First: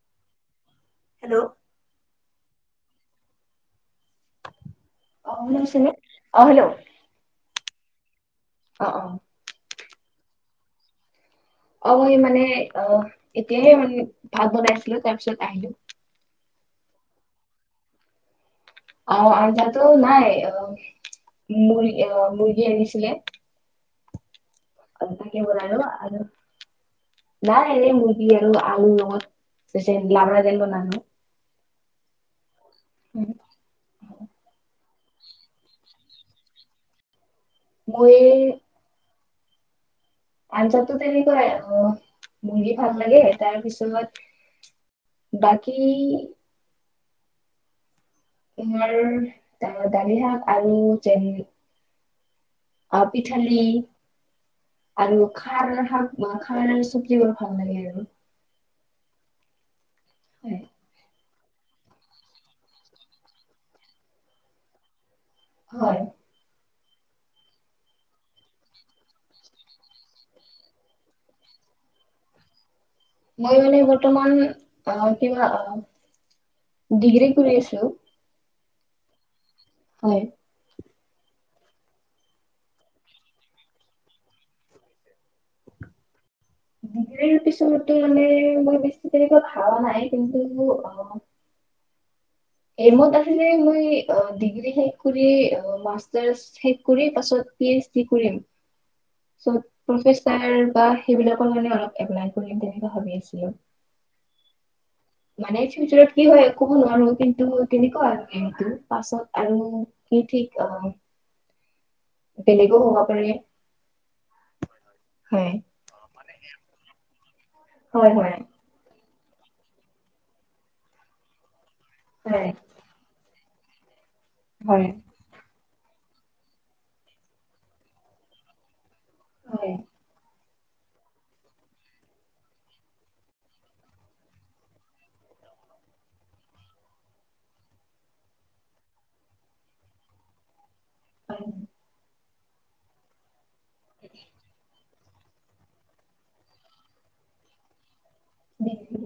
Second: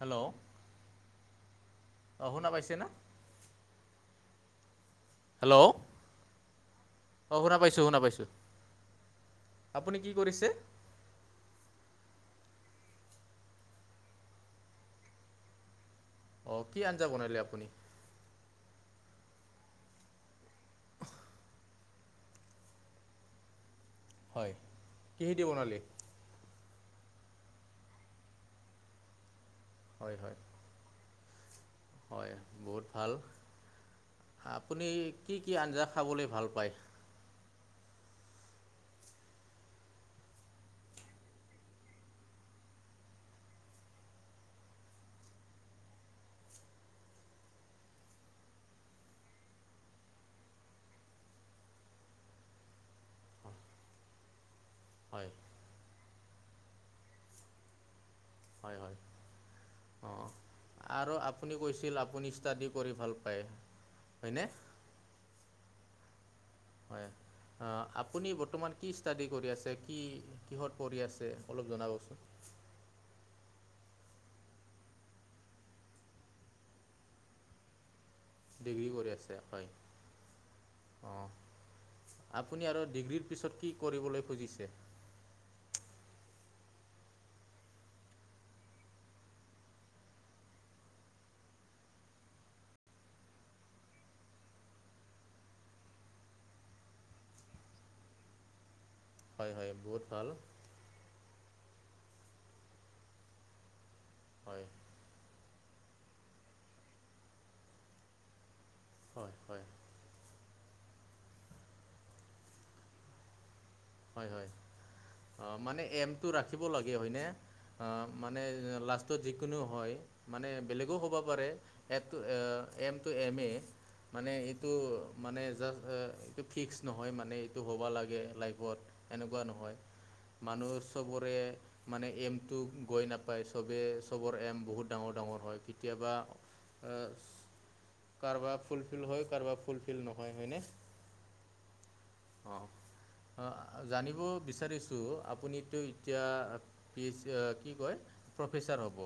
Hello. Hello. অ' শুনা পাইছে না। শুনা পায় ছাৰ নে অ হেল্ল'। অ' শুনা পাইছো শুনা পাইছো। অ' অ'। আপুনি কি কৰিছে। অ' মানে অ' এতিয়াহে মানে ভাত বনাইছিলো এতিয়াহে তাৰ পিছত আহিলো। অ' কি আঞ্জা বনালে আপুনি! অ' আৰু তাতো নাই অ' মু অ' মুৰ্গী আনিছিলে। হয়। চবজিকে কিহেদি বনালো বনালি আৰু নাই মুৰ্গী আৰু আলুৰ হয় হয় লগত। [unintelligible] হয় বহুত ভাল আপুনি কি কি আঞ্জা খাবলৈ ভাল পায়? মোয়েই। আঞ্জাতো তেনেকুৱ অ' মুৰ্গী ভাল লাগে তাৰপিছত বাকী তোমাৰ ত দালি শাক আৰু চেনি। আপি থালি। আৰু হয় খাৰ শাক খাৰ চবজিবোৰ ভাল লাগে আৰু। হয় হয় অ' হয়। আৰু আপ আপুনি কৈছিল আপুনি ষ্টাডি কৰি ভাল পায় হয়নে? হয়। হয়। অ', আপুনি বৰ্তমান কি ষ্টাডি কৰি আছে, কি, কিহত পঢ়ি আছে, অলপ জনাবচোন। মই মানে বৰ্তমান, অ', কিবা ডিগ্ৰী কৰি আছোঁ। ডিগ্ৰী কৰি আছে, হয়। হয়। অ', আপুনি আৰু ডিগ্ৰীৰ পিছত কি কৰিবলৈ খুজিছে? ডিগ্ৰীৰ পিছতেই মানে, মই বেছি আকো ভাবা নাই, কিন্তু অ' এইমত আছিল, মই ডিগ্ৰী শেষ কৰি মাষ্টাৰ্ছ শেষ কৰি, পাছত পি এইচ ডি কৰিম। [inaudible] চ', বহুত ভাল প্ৰফেছাৰ বা সেইবিলাকৰ কাৰণে অলপ এপলাই কৰিম, তেনেকা ভাবি আছিলোঁ। হয়। মানে ফিউচাৰত কি হয় ক'ব নোৱাৰো, কিন্তু তেনেকুৱা আৰু কিন্তু, হয় পাছত হয় আৰু কি ঠিক আ বেলেগু হোৱা পাৰে। হয়, হয়, হয়। মানে এমটো ৰাখিব লাগে হয়নে, আহ, হয় হয় মানে লাষ্টত যিকোনো হয়, মানে বেলেগো হ'ব পাৰে, এট হয় এম টো এম এ, মানে এইটো হয় মানে জাষ্ট, এইটো ফিক্স নহয় মানে এইটো হ'ব লাগে লাইফত। এনেকুৱা হয়। নহয়, মানুহ চবৰে মানে এমটো গৈ নাপায়, চবে চবৰ এম বহুত ডাঙৰ-ডাঙৰ হয়, কেতিয়াবা অ', কাৰোবাৰ ফুলফিল হয়, কাৰোবাৰ ফুলফিল নহয়, হয়নে? হয়। অ', অ', জানিব বিচাৰি ছোঁ, আপুনিতো এতিয়া পিচ, কি কয়, প্ৰফেচাৰ হ'ব।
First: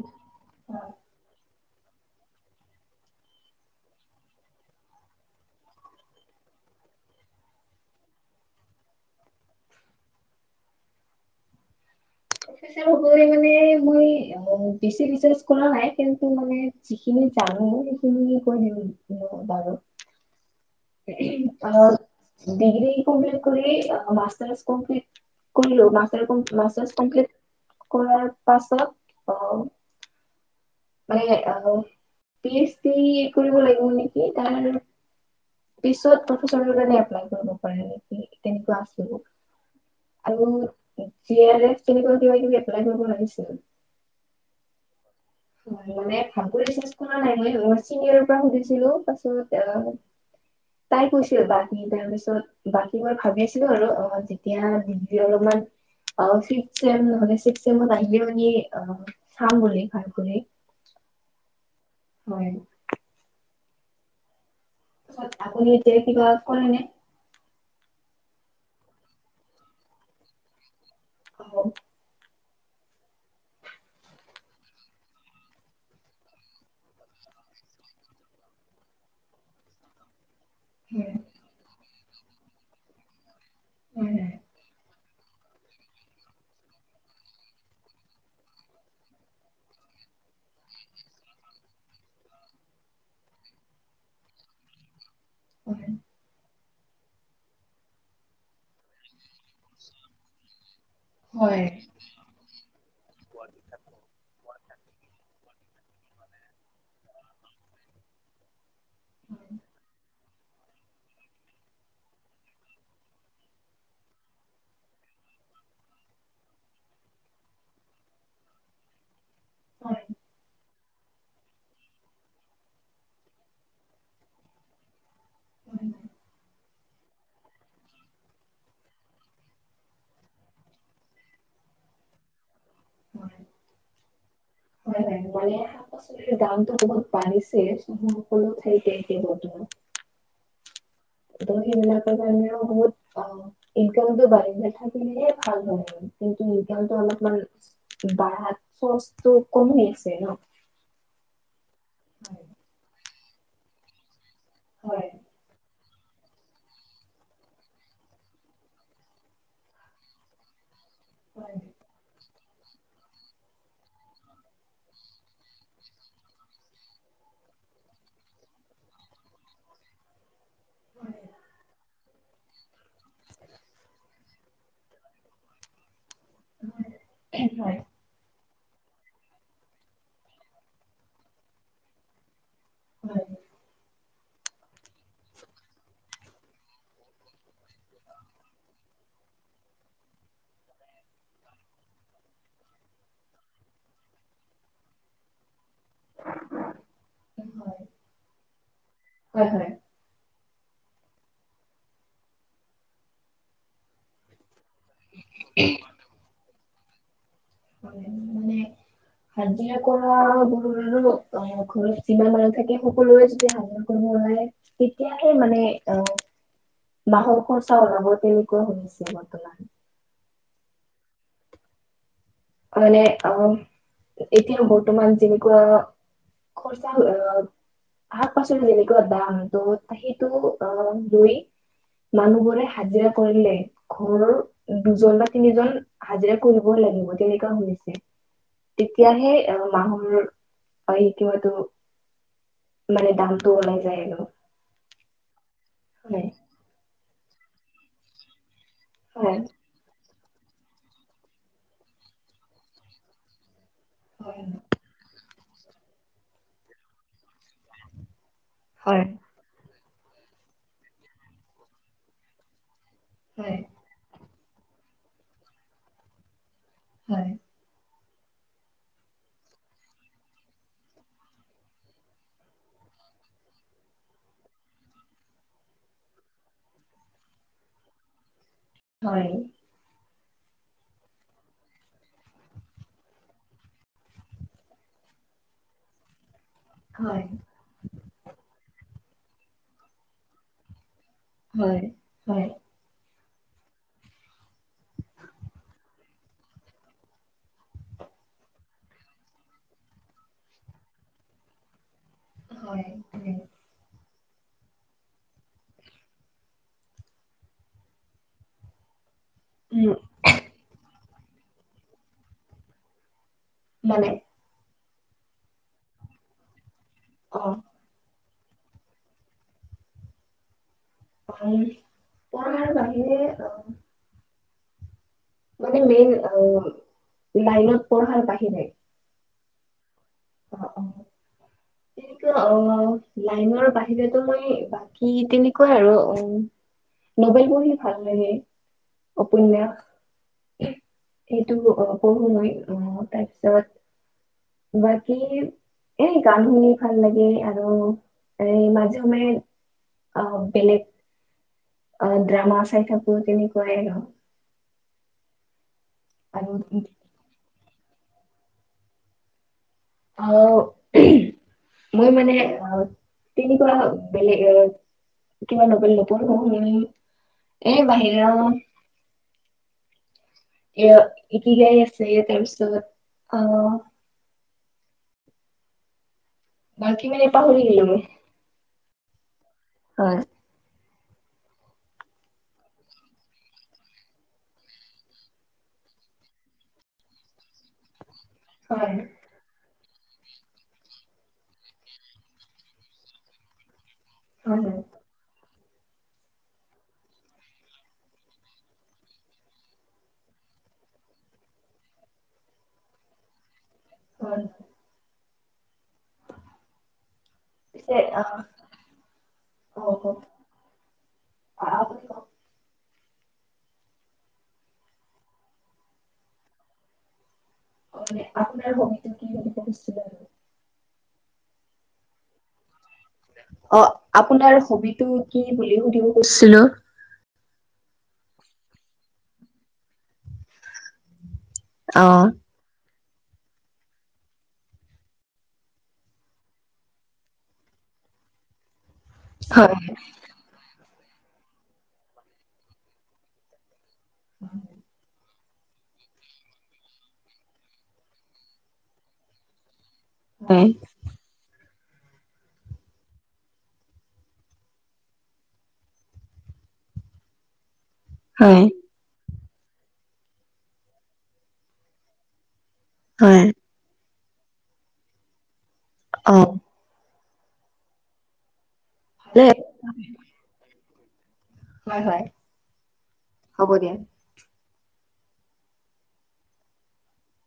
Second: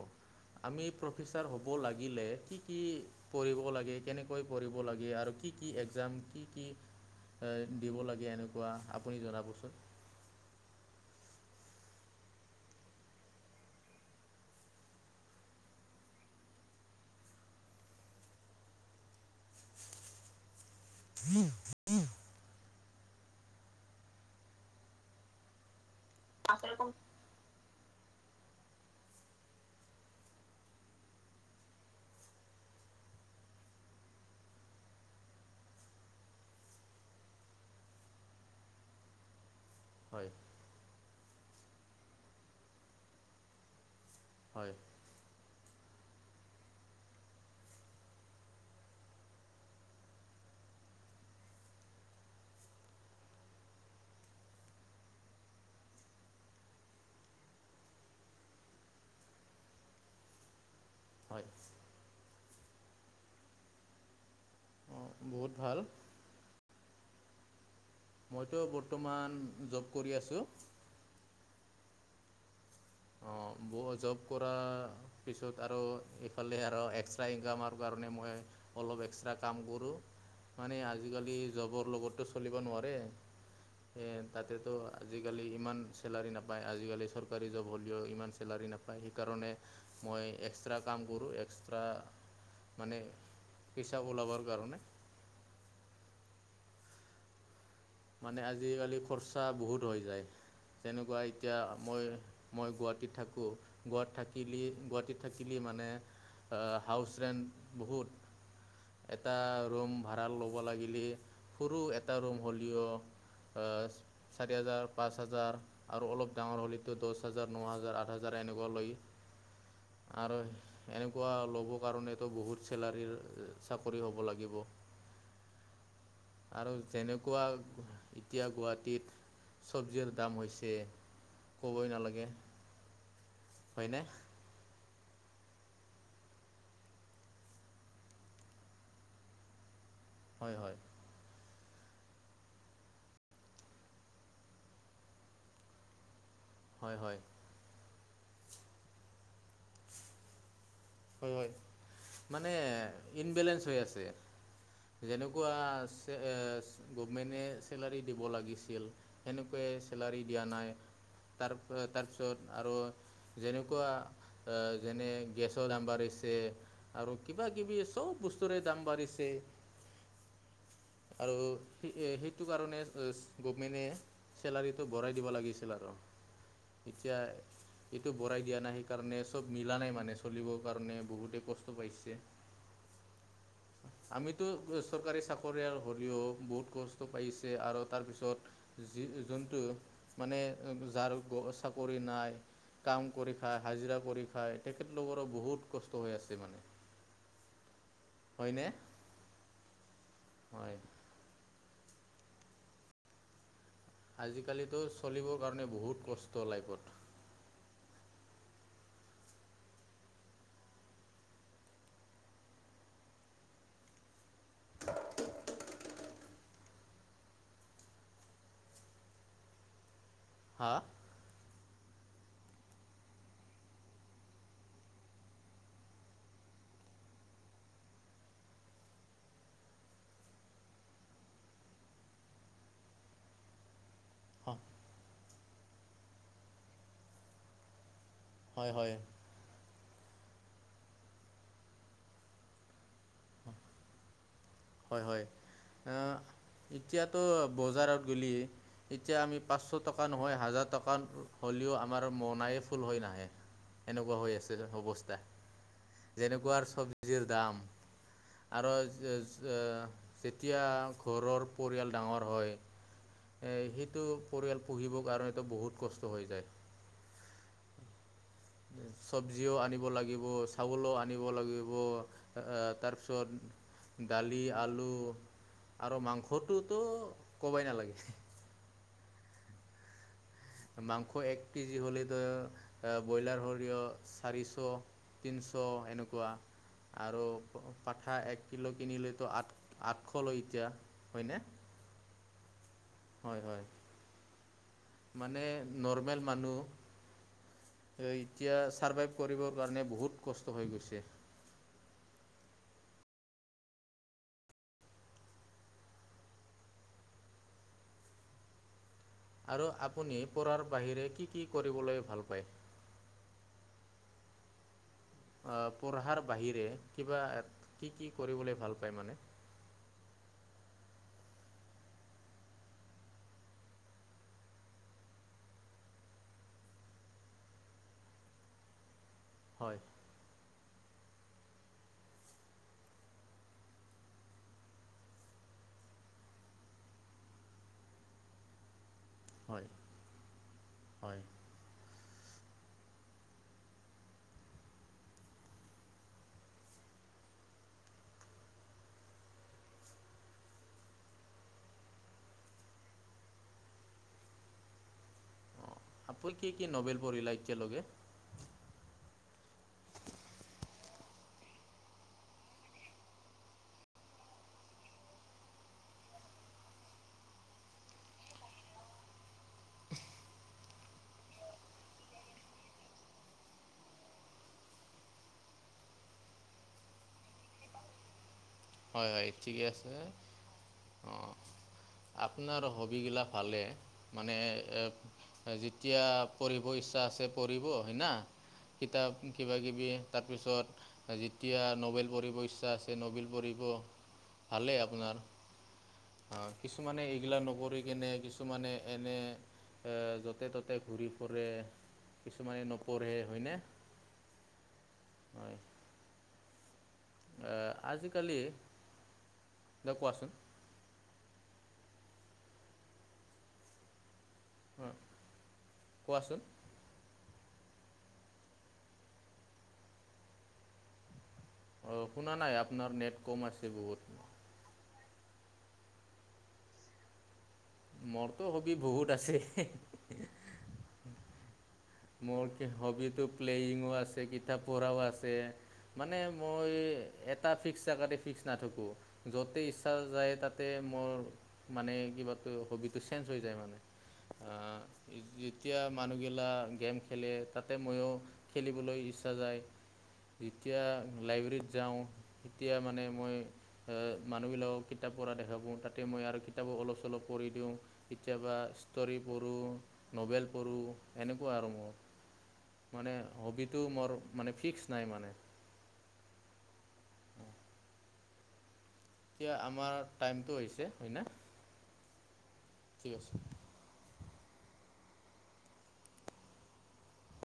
আমি প্ৰফেচাৰ হ'ব লাগিলে, কি-কি পঢ়িব লাগে, কেনেকৈ পঢ়িব লাগে, আৰু কি-কি এক্সাম, কি-কি আ, দিব লাগে এনেকুৱা, আপুনি জনাবচোন। প্ৰফেছাৰ হ'বলৈ মানে মই বেচি ৰিচাৰ কৰা নাই, কিন্তু মানে যিখিনি জানোঁ, সেইখিনি কৈ দিওঁ বাৰু। আ, ডিগ্ৰী কমপ্লিট কৰি, মাষ্টাৰ্ছ কমপ্লিট কৰিলোঁ, মাছ, মাষ্টাৰ্ছ কমপ্লিট কৰাৰ পাছত অ' মানে অ', পি এছ দি কৰিব লাগিব নেকি, তাৰ পিছত, প্ৰফেছাৰ কাৰণে এপ্লাই কৰিব পাৰে নেকি, তেনেকুৱা আছিল। হয় আৰু [unintelligible] তেনেকুৱা কিবা-কিবি এপ্লাই কৰিব লাগিছিল। হয়। হয়, মানে [unintelligible] চিনিয়ৰ পৰা সুধিছিলোঁ, পাছত আহ, তাই কৈছিল, বাকী তাৰ পিছত বাকী মই ভাবিচিলোঁ আৰু, অ', যেতিয়া [unintelligible] অলপমান অ ফিইপত চেম, নহলে ছিক্স চেমত আহিও পিনী, চাম বুলি হয়। কোনে? হয়। হয়। অঁ বহুত আপুনি ভাল এতিয়া কিবা কৰে নে? মইতো বৰ্তমান, জব কৰি আছোঁ। অ'। অ', মোৰ জব কৰা পিছত আৰু এইফালে আৰু এক্সট্ৰা ইনকামৰ কাৰণে মই অলপ এক্সট্ৰা কাম কৰো। মানে আজিকালি জবৰ লগতো চলিব নোৱাৰে, সে হয়। তাতেতো আজিকালি ইমান চেলাৰী নাপায়, আজিকালি চৰকাৰী জব হলেও ইমান চেলাৰী নাপায় সেইকাৰণে মই এক্সট্ৰা কাম কৰো এক্সট্ৰা মানে হিচাব ওলাবৰ কাৰণে। হয়। মানে আজিকালি খৰচা বহুত হৈ যায় তেনেকুৱা এতিয়া হয় হয় মই মই গুৱাহাটীত থাকো, গুৱাত থাকিলি গুৱাহাটীত থাকিলি মানে আ হাউচৰেণ্ট বহুত। এটা ৰুম ভাড়া ল'ব লাগিলি, সৰু এটা ৰুম হ'ল দিও আ চাৰি হাজাৰ, পাঁচ হাজাৰ। আৰু অলপ ডাঙৰ হ'লেও তো দছ হাজাৰ, ন হাজাৰ, আঠ হাজাৰ এনেকুৱা লৈ। হয় আৰু এনেকুৱা ল'ব কাৰণেতো বহুত চেলাৰীৰ চাকৰি হ'ব লাগিব। উম। আৰু যেনেকুৱা এতিয়া গুৱাহাটীত চবজিৰ দাম হৈছে। ক'বই নালাগে। হয়। হয়নে? [unintelligible] পাচলিৰ দামটো বহুত বাঢ়িছে চব সকলো ঠাইতে একে বৰ্তমান। হয় হয়। ত সেইবিলাকৰ কাৰণে আৰু বহুত অ ইনকামতটো বাঢ়ি নাথাকিলেহে ভাল হয়। কিন্তু হয় এতিয়াতো হয় অলপমান বাঢ়া খৰচটো কমেই আছে ন। হয় হয় মানে ইনবেলেঞ্চ হৈ আছে। হয় যেনেকুৱা চে এ গভমেণ্টে চেলাৰী দিব লাগিছিল। সেনেকুৱে চেলাৰী দিয়া নাই তাৰ হয় তাৰপিছত আৰু যেনেকুৱা আ যেনে গেছৰ দাম বাঢ়িছে। আৰু কিবা কিবি চব বস্তুৰে দাম বাঢ়িছে। হয় আৰু সি এ সেইটো কাৰণে এচ গভমেণ্টে চেলাৰীটো বঢ়ায় দিব লাগিছিল আৰু এতিয়া হয় ই টো বঢ়াই দিয়া নাই সেইকাৰণে চব মিলা নাই মানে চলিব কাৰণে বহুতে কষ্ট পাইছে। হয়। আমিতো চৰকাৰী চাকৰিয়াৰ হ'লেও বহুত কষ্ট পাইছে আৰু তাৰপিছত যি যোনটো মানে যাৰ গ চাকৰি নাই কাম কৰি খায়, হাজিৰা কৰি খায় তেখেতলোকৰো বহুত কষ্ট হৈ আছে মানে হয়নে? হয় হয়। হয়। আজিকালিতো চলিব কাৰনে বহুত কষ্ট লাইফত। [unintelligible] হাজিৰা কৰাবোৰো ৰোৰো অ ঘৰত যিমান মানুহ থাকে সকলোৱে যদি হাজিৰা কৰিব ওলায় তেতিয়াহে মানে অ মাহৰ খৰচা ওলাব তেনেকোৱা শুনিছো বৰ্তমান। হা? মানে অ', এতিয়া বৰ্তমান যেনেকুৱা খৰচা হৈ গ'ল। শাক-পাচলি যেনেকুৱা দাম, ত' সেইটো অ' লৈ মানুহবোৰে হাজিৰা কৰিলে ঘৰৰ হা দুজন বা তিনিজন হাজিৰা কৰিব লাগিব, তেনেকুৱা হৈছে। হয় হয় তেতিয়াহে অহ মাহৰ, হয় এতিয়াটো মানে দামটো ওলাই যায় আৰু। হয়, হয়, অ' হয় এতিয়াতো বজাৰত গ'লি এতিয়া আমি হয় পাঁচশ টকা নহয়, হাজাৰ টকাত হ'লেও আমাৰ মৌনাই ফুল হৈ নাহে। এনেকুৱা হৈ হয় আছে যেন অৱস্থা, যেনেকুৱাৰ চব্জিৰ দাম। আৰু হয় যে-যে-যেতিয়া ঘৰৰ পৰিয়াল ডাঙৰ হয় এ হয় সেইটো পৰিয়াল পুহিবৰ কাৰণেতো বহুত কষ্ট হৈ যায়। হয়। চব্জিও আনিব লাগিব, চাউলো আনিব লাগিব। আ, আ তাৰপিছত দালি, আলু আৰু মাংসটোতো ক'বাই নালাগে। হয়। মাংস এক কেজি হ'লেতো, আ ব্ৰইলাৰ ধৰি ল' চাৰিশ তিনিশ এনেকুৱা। হয় আৰু পা-পাঠা এক কিলো কিনিলেতো আঠ-আঠশ লয় এতিয়া, হয়নে? হয়, হয়। হয়, হয়। মানে নৰমেল মানুহ এ এতিয়া ছাৰ্ভাইভ কৰিবৰ কাৰণে, বহুত কষ্ট হৈ গৈছে। হয়। হয় আৰু উম আপুনি পঢ়াৰ বাহিৰে কি কি কৰিবলৈ ভাল পায়? মানে? আ পঢ়াৰ বাহিৰে কিবা অ এটা কি কি কৰিবলৈ ভাল পায় মানে? মই, পঢ়াৰ বাহিৰে অ' মানে মেইন, আ লাইনত পঢ়াৰ বাহিৰে হয়। অ', অ'। [inaudible] [unintelligible] অ' লাইনৰ বাহিৰেতো মই, বাকী তেনেকুৱা আৰু অ' নবেল পঢ়ি ভাল লাগে, হয়, উপন্যাস হয়। টো, অ' পঢ়ো মই অ' তাৰপিছত সি এ গান শুনি ভাল লাগে, আৰু এ মাজে সময়ে আ বেলেগ অ' ড্ৰামা চাই থাকো, তেনেকুৱাই আৰু। আপুনি কি আৰু কি নবেল পঢ়িলে এতিয়ালৈকে? [unintelligible] আৰু মই মানে অ' তেনেকুৱা বেলেগ এ কিবা নবেল নপঢ়োৱে, এ বাহিৰ ৰা এ এতিকাই আছে তাৰ পিছত অ' [unintelligible] বাকী মানে পাহৰি গেলো মই। হয়, হয় ঠিকে আছে হয়। অ' আপোনাৰ হবগিলা ফালে মানে এ যেতিয়া পঢ়িব ইচ্ছা আছে পঢ়িব হয় না। হয় কিতাপ কিবা কিবি তাৰপিছত যেতিয়া নবেল পঢ়িব ইচ্ছা আছে নবেল পঢ়িব। হয় ভালেই আপোনাৰ। কিছুমানে এইগিলা নকৰি কেনে কিছুমানে এনে য'তে-ত'তে ঘূৰি ফুৰে কিছুমানে নপঢ়ে হয়নে? হয়। হয় আহ পিছে আজি আহ কালি দে অ কওক, কোৱাচোন? আপুনি কওক। হম, কোৱাচোন? মানে আপোনাৰ হবিতটো কি বুলি পঢ়িছিলে আৰু [unintelligible] অ' শুনা নাই আপোনাৰ নেট কম আছে অ' বহুত আপোনাৰ হবিটো কি বুলি সুধিব খুজিছিলো? মোৰটো হবি বহুত আছে। অ মোৰ হবিটো প্লেয়িঙো আছে কিতাপ পঢ়াও আছে। মানে মই এটা ফিক্স জেগাতে ফিক্স নাথাকো য'তে হয় ইচ্ছা যায় তাত তাতে মোৰ মানে কিবাটো হবিটো চেঞ্জ হৈ যায় মানে। যেতিয়া মানুহগিলা গেম খেলে তাতে ময়ো খেলিবলৈ ইচ্ছা যায়। হয় যেতিয়া লাইব্ৰেৰিত যাওঁ তেতিয়া মানে এ মানুহবিলাকক কিতাপ পঢ়া দেখা পাওঁ তাতে মই আৰু কিতাপো অলপ চলপ পঢ়ি দিওঁ। কেতিয়াবা হয় ষ্টৰী পঢ়োঁ নভেল পঢ়োঁ এনেকুৱা আৰু মই। মানে হয় হবিটো মোৰ মানে ফিক্স নাই মানে। অ', ভালে এতিয়া আমাৰ টাইমটো হৈছে হয় নে? হয়, হয় হ'ব দিয়া।